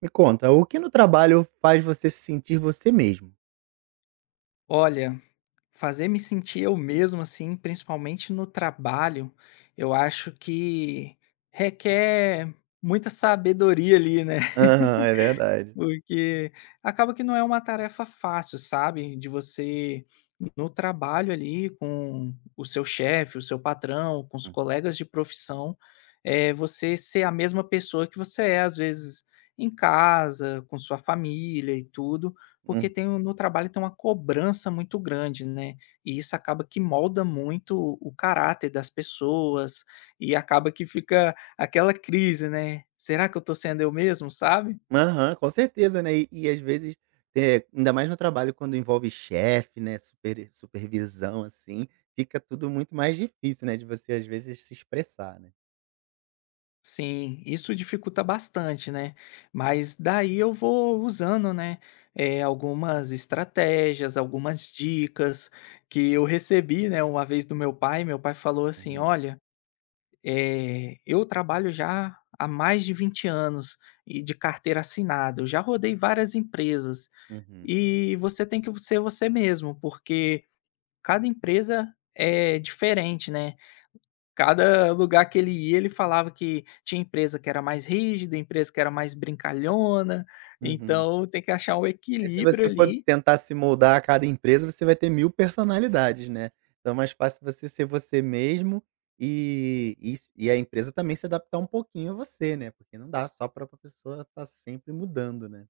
Me conta, o que no trabalho faz você se sentir você mesmo? Olha, fazer me sentir eu mesmo, assim, principalmente no trabalho, eu acho que requer muita sabedoria ali, né? Aham, é verdade. Porque acaba que não é uma tarefa fácil, sabe, de você no trabalho ali com o seu chefe, o seu patrão, com os Hum, colegas de profissão, é você ser a mesma pessoa que você é, às vezes, em casa, com sua família e tudo, porque uhum. tem um no trabalho tem uma cobrança muito grande, né, e isso acaba que molda muito o caráter das pessoas, e acaba que fica aquela crise, né, "Será que eu tô sendo eu mesmo?", sabe? Aham, com certeza, né, e às vezes, ainda mais no trabalho quando envolve chefe, né, supervisão, assim, fica tudo muito mais difícil, né, de você às vezes se expressar, né. Sim, isso dificulta bastante, né? Mas daí eu vou usando, né, algumas estratégias, algumas dicas que eu recebi, né, uma vez do meu pai. Meu pai falou assim: Uhum. "Olha, eu trabalho já há mais de 20 anos e de carteira assinada, eu já rodei várias empresas Uhum, e você tem que ser você mesmo, porque cada empresa é diferente, né?" Cada lugar que ele ia, ele falava que tinha empresa que era mais rígida, empresa que era mais brincalhona, uhum. então tem que achar um E se equilíbrio você for ali. tentar se moldar a cada empresa, você vai ter 1000 personalidades, né. Então é mais fácil você ser você mesmo e a empresa também se adaptar um pouquinho a você, né, porque não dá só para a pessoa estar sempre mudando, né.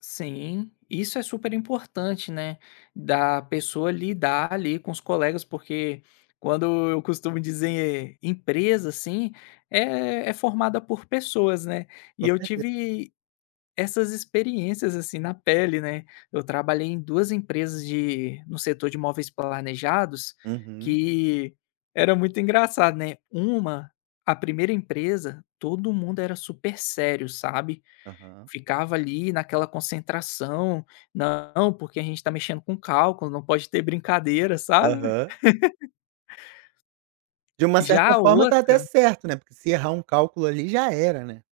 Sim, isso é super importante, né, da pessoa lidar ali com os colegas, porque quando eu costumo dizer empresa, assim, é formada por pessoas, né. Com E eu certeza. tive essas experiências, assim, na pele, né. Eu trabalhei em 2 empresas de no setor de móveis planejados, Uhum. que era muito engraçado, né. Uma A primeira empresa, todo mundo era super sério, sabe. Aham. Ficava ali naquela concentração, "Não, porque a gente está mexendo com cálculo, não pode ter brincadeira", sabe. Aham. De uma Já certa a forma tá até outra. certo, né, porque se errar um cálculo ali já era, né.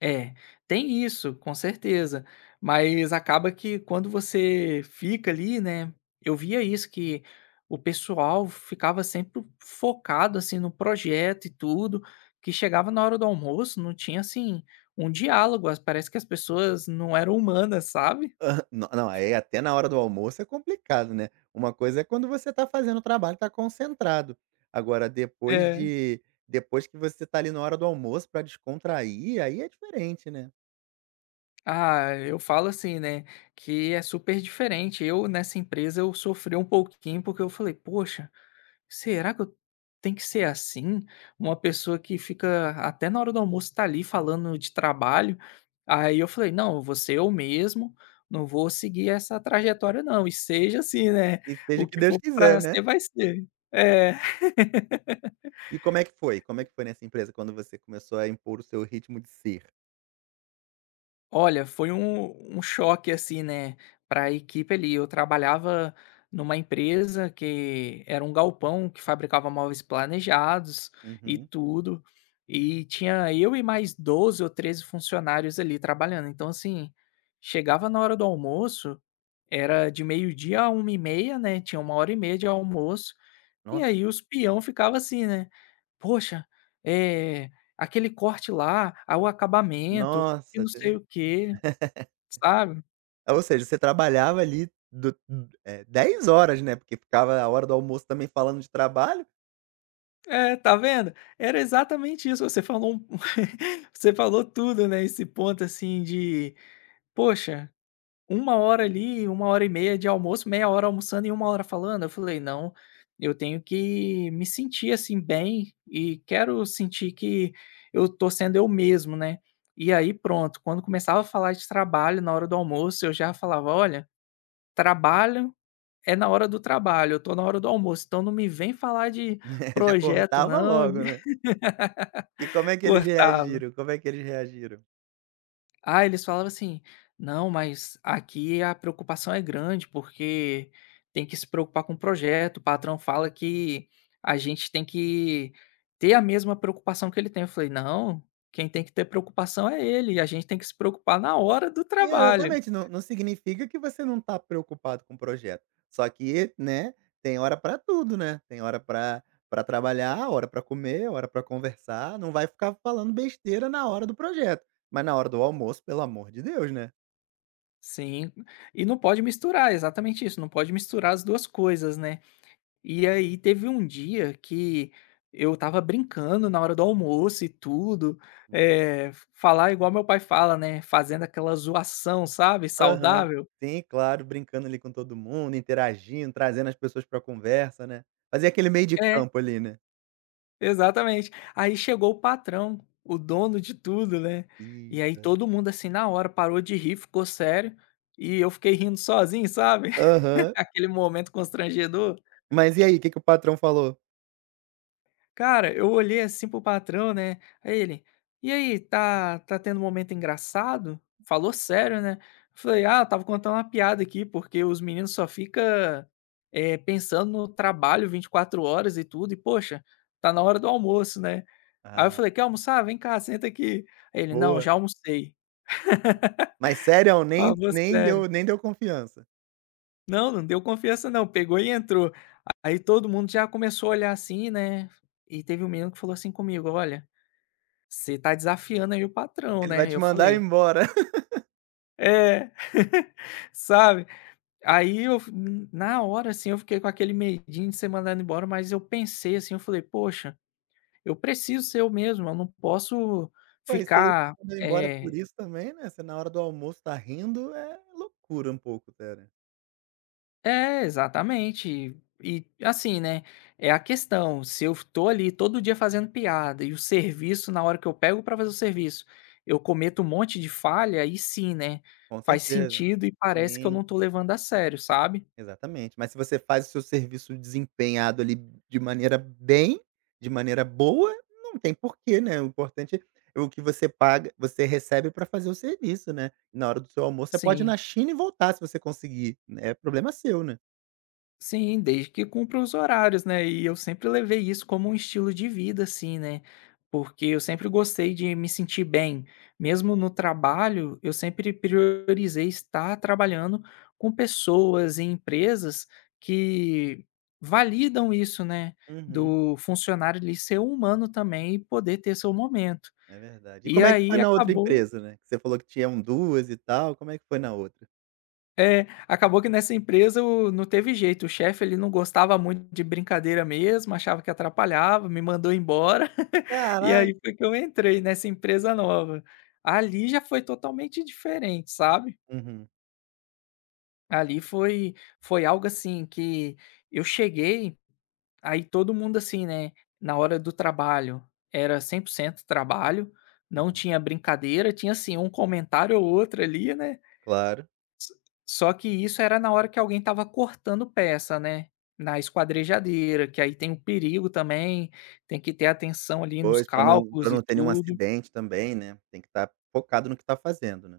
É, tem isso, com certeza. Mas acaba que quando você fica ali, né, eu via isso que o pessoal ficava sempre focado, assim, no projeto e tudo, que chegava na hora do almoço, não tinha, assim, um diálogo, as parece que as pessoas não eram humanas, sabe? Hã, não não, aí até na hora do almoço é complicado, né. Uma coisa é quando você tá fazendo o trabalho, tá concentrado. Agora depois É. de Depois que você tá ali na hora do almoço pra descontrair, aí é diferente, né. Ah, eu falo assim, né, que é super diferente. Eu, nessa empresa, eu sofri um pouquinho porque eu falei: "Poxa, será que eu tem que ser assim? Uma pessoa que fica até na hora do almoço tá ali falando de trabalho." Aí eu falei: "Não, eu vou ser eu mesmo, não vou seguir essa trajetória não, e seja assim, né, E seja o o que que Deus for quiser, pra né. ser vai ser". É. E como é que foi? Como é que foi nessa empresa quando você começou a impor o seu ritmo de ser? Olha, foi um choque, assim, né, para a equipe ali. Eu trabalhava numa empresa que era um galpão que fabricava móveis planejados e Uhum. tudo, e tinha eu e mais 12 ou 13 funcionários ali trabalhando. Então, assim, chegava na hora do almoço, era de meio-dia a uma e meia, né, tinha uma hora e meia de almoço, e Nossa aí os peão ficava assim, né: "Poxa, é aquele corte lá, ah, o acabamento e Nossa, não Deus. sei o quê", sabe. Ah, ou seja, você trabalhava ali do 10 horas, né, porque ficava a hora do almoço também falando de trabalho. É, tá vendo? Era exatamente isso, você falou um você falou tudo, né, esse ponto, assim, de: "Poxa, uma hora ali, uma hora e meia de almoço, meia hora almoçando e uma hora falando", eu falei: "Não, eu tenho que me sentir, assim, bem e quero sentir que eu tô sendo eu mesmo, né". E aí pronto, quando começava a falar de trabalho na hora do almoço, eu já falava: "Olha, trabalho é na hora do trabalho, eu tô na hora do almoço, então não me vem falar de Né? Já projeto cortava não", de logo, né. E como é que eles cortar. reagiram? Como é que eles reagiram? Ah, eles falavam assim: "Não, mas aqui a preocupação é grande, porque tem que se preocupar com o projeto. O patrão fala que a gente tem que ter a mesma preocupação que ele tem". Eu falei: "Não, quem tem que ter preocupação é ele, e a gente tem que se preocupar na hora do trabalho". Exatamente, não significa que você não está preocupado com o projeto. Só que, né, tem hora para tudo, né, tem hora para trabalhar, hora para comer, hora para conversar, não vai ficar falando besteira na hora do projeto. Mas na hora do almoço, pelo amor de Deus, né. Sim, e não pode misturar, exatamente isso, não pode misturar as 2 coisas, né. E aí teve um dia que eu estava brincando na hora do almoço e tudo, Hum. Falar igual meu pai fala, né, fazendo aquela zoação, sabe, Aham. saudável. Sim, claro, brincando ali com todo mundo, interagindo, trazendo as pessoas pra conversa, né. Fazer aquele meio de É, campo ali, né. exatamente. Aí chegou o patrão, o dono de tudo, né, e aí Eita. todo mundo, assim, na hora parou de rir, ficou sério, e eu fiquei rindo sozinho, sabe, Aham. aquele momento constrangedor. Mas e aí, o que que o patrão falou? Cara, eu olhei assim pro patrão, né, aí ele: "E aí, tá tendo um momento engraçado?" Falou sério, né. Eu falei: "Ah, eu estava contando uma piada aqui, porque os meninos só fica, pensando no trabalho 24 horas e tudo e, poxa, tá na hora do almoço, né." Aí eu Ah. falei: "Quer almoçar? Vem cá, senta aqui." Aí ele: "Não, Boa. já almocei." Mas sério, nem Falou nem sério. deu confiança. Não, não deu confiança não, pegou e entrou. Aí todo mundo já começou a olhar assim, né, e teve um menino que falou assim comigo: "Olha, você tá desafiando aí o patrão, Ele vai né". te Eu mandar falei embora. é, sabe. Aí eu, na hora, assim, eu fiquei com aquele medinho de ser mandado embora, mas eu pensei, assim, eu falei: "Poxa, eu preciso ser eu mesmo, eu não posso Mas se ele te ficar, mandar embora por isso também, né, você na hora do almoço tá rindo, é loucura um pouco, cara. É, exatamente. E assim, né, é a questão, se eu tô ali todo dia fazendo piada e o serviço, na hora que eu pego pra fazer o serviço, eu cometo um monte de falha, aí sim, né, Com faz certeza. sentido e parece que eu Sim, não tô levando a sério, sabe. exatamente. Mas se você faz o seu serviço desempenhado ali de maneira bem, de maneira boa, não tem porquê, né, o importante é o que você paga você recebe para fazer o serviço, né. Na hora do seu almoço, você pode ir Sim. na China e voltar se você conseguir, né, é problema seu, né. Sim, desde que cumpra os horários, né, e eu sempre levei isso como um estilo de vida, assim, né, porque eu sempre gostei de me sentir bem. Mesmo no trabalho, eu sempre priorizei estar trabalhando com pessoas e empresas que validam isso, né, Uhum. do funcionário ali ser humano também e poder ter seu momento. É verdade. E E como é que aí foi na outra acabou. empresa, né, que você falou que tinha um, 2 e tal, como é que foi na outra? É, acabou que nessa empresa o não teve jeito, o chefe ele não gostava muito de brincadeira mesmo, achava que atrapalhava, me mandou embora, e aí Caraca. foi que eu entrei nessa empresa nova. Ali já foi totalmente diferente, sabe. Uhum, Ali foi algo assim que eu cheguei, aí todo mundo assim, né, na hora do trabalho era 100% trabalho, não uhum. tinha brincadeira, tinha assim um comentário ou outro ali, né. Claro. Só que isso era na hora que alguém estava cortando peça, né, na esquadrejadeira, que aí tem o perigo também, tem que ter atenção ali nos Pois, pra não pra cálculos e não ter nenhum tudo. acidente também, né, tem que estar focado no que tá fazendo, né.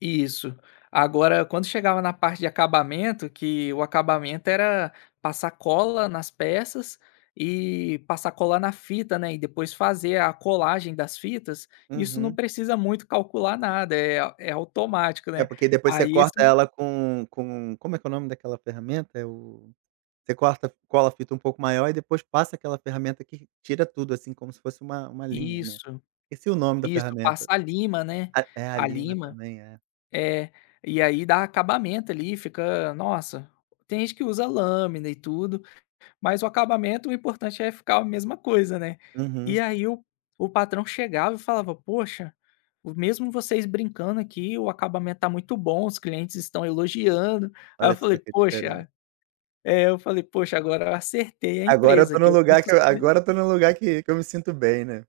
Isso. Agora, quando chegava na parte de acabamento, que o acabamento era passar cola nas peças e passar cola na fita, né, e depois fazer a colagem das fitas, isso não Uhum. precisa muito calcular nada, é automático, É, né. porque depois você Aí esse corta ela com como é que é o nome daquela ferramenta? É o Você corta, cola a fita um pouco maior e depois passa aquela ferramenta que tira tudo, assim, como se fosse uma linha, né. isso. Esqueci o nome da Isso, ferramenta. passar lima, né, A é a a lima lima também, é. é, e aí dá acabamento ali, fica nossa, tem gente que usa lâmina e tudo, mas o acabamento, o importante é ficar a mesma coisa, né. E Uhum. aí o patrão chegava e falava: "Poxa, o mesmo vocês brincando aqui, o acabamento tá muito bom, os clientes estão elogiando". Aí eu Olha só falei: que diferença. "Poxa", é, eu falei: "Poxa, agora eu acertei a empresa, que eu posso ser". Agora eu tô num lugar que eu me sinto bem, né.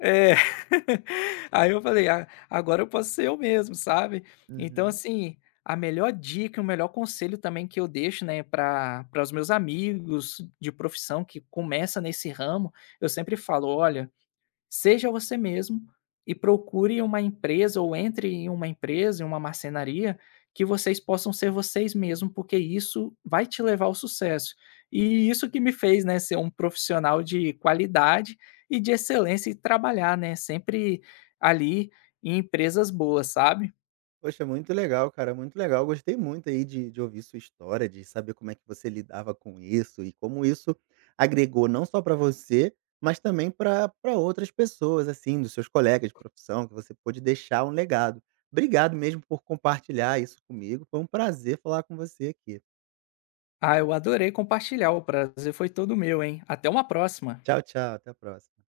É. Aí eu falei: "Ah, agora eu posso ser eu mesmo", sabe. Então, Uhum. assim, a melhor dica, o melhor conselho também que eu deixo, né, pra para os meus amigos de profissão que começa nesse ramo, eu sempre falo: "Olha, seja você mesmo e procure uma empresa ou entre em uma empresa, em uma marcenaria, que vocês possam ser vocês mesmos, porque isso vai te levar ao sucesso. E isso que me fez, né, ser um profissional de qualidade e de excelência e trabalhar, né, sempre ali em empresas boas, sabe". Poxa, muito legal, cara, muito legal. Gostei muito aí de ouvir sua história, de saber como é que você lidava com isso e como isso agregou não só para você, mas também para pra outras pessoas, assim, dos seus colegas de profissão, que você pôde deixar um legado. Obrigado mesmo por compartilhar isso comigo, foi um prazer falar com você aqui. Ah, eu adorei compartilhar, o prazer foi todo meu, hein. Até uma próxima. Tchau, tchau, até a próxima.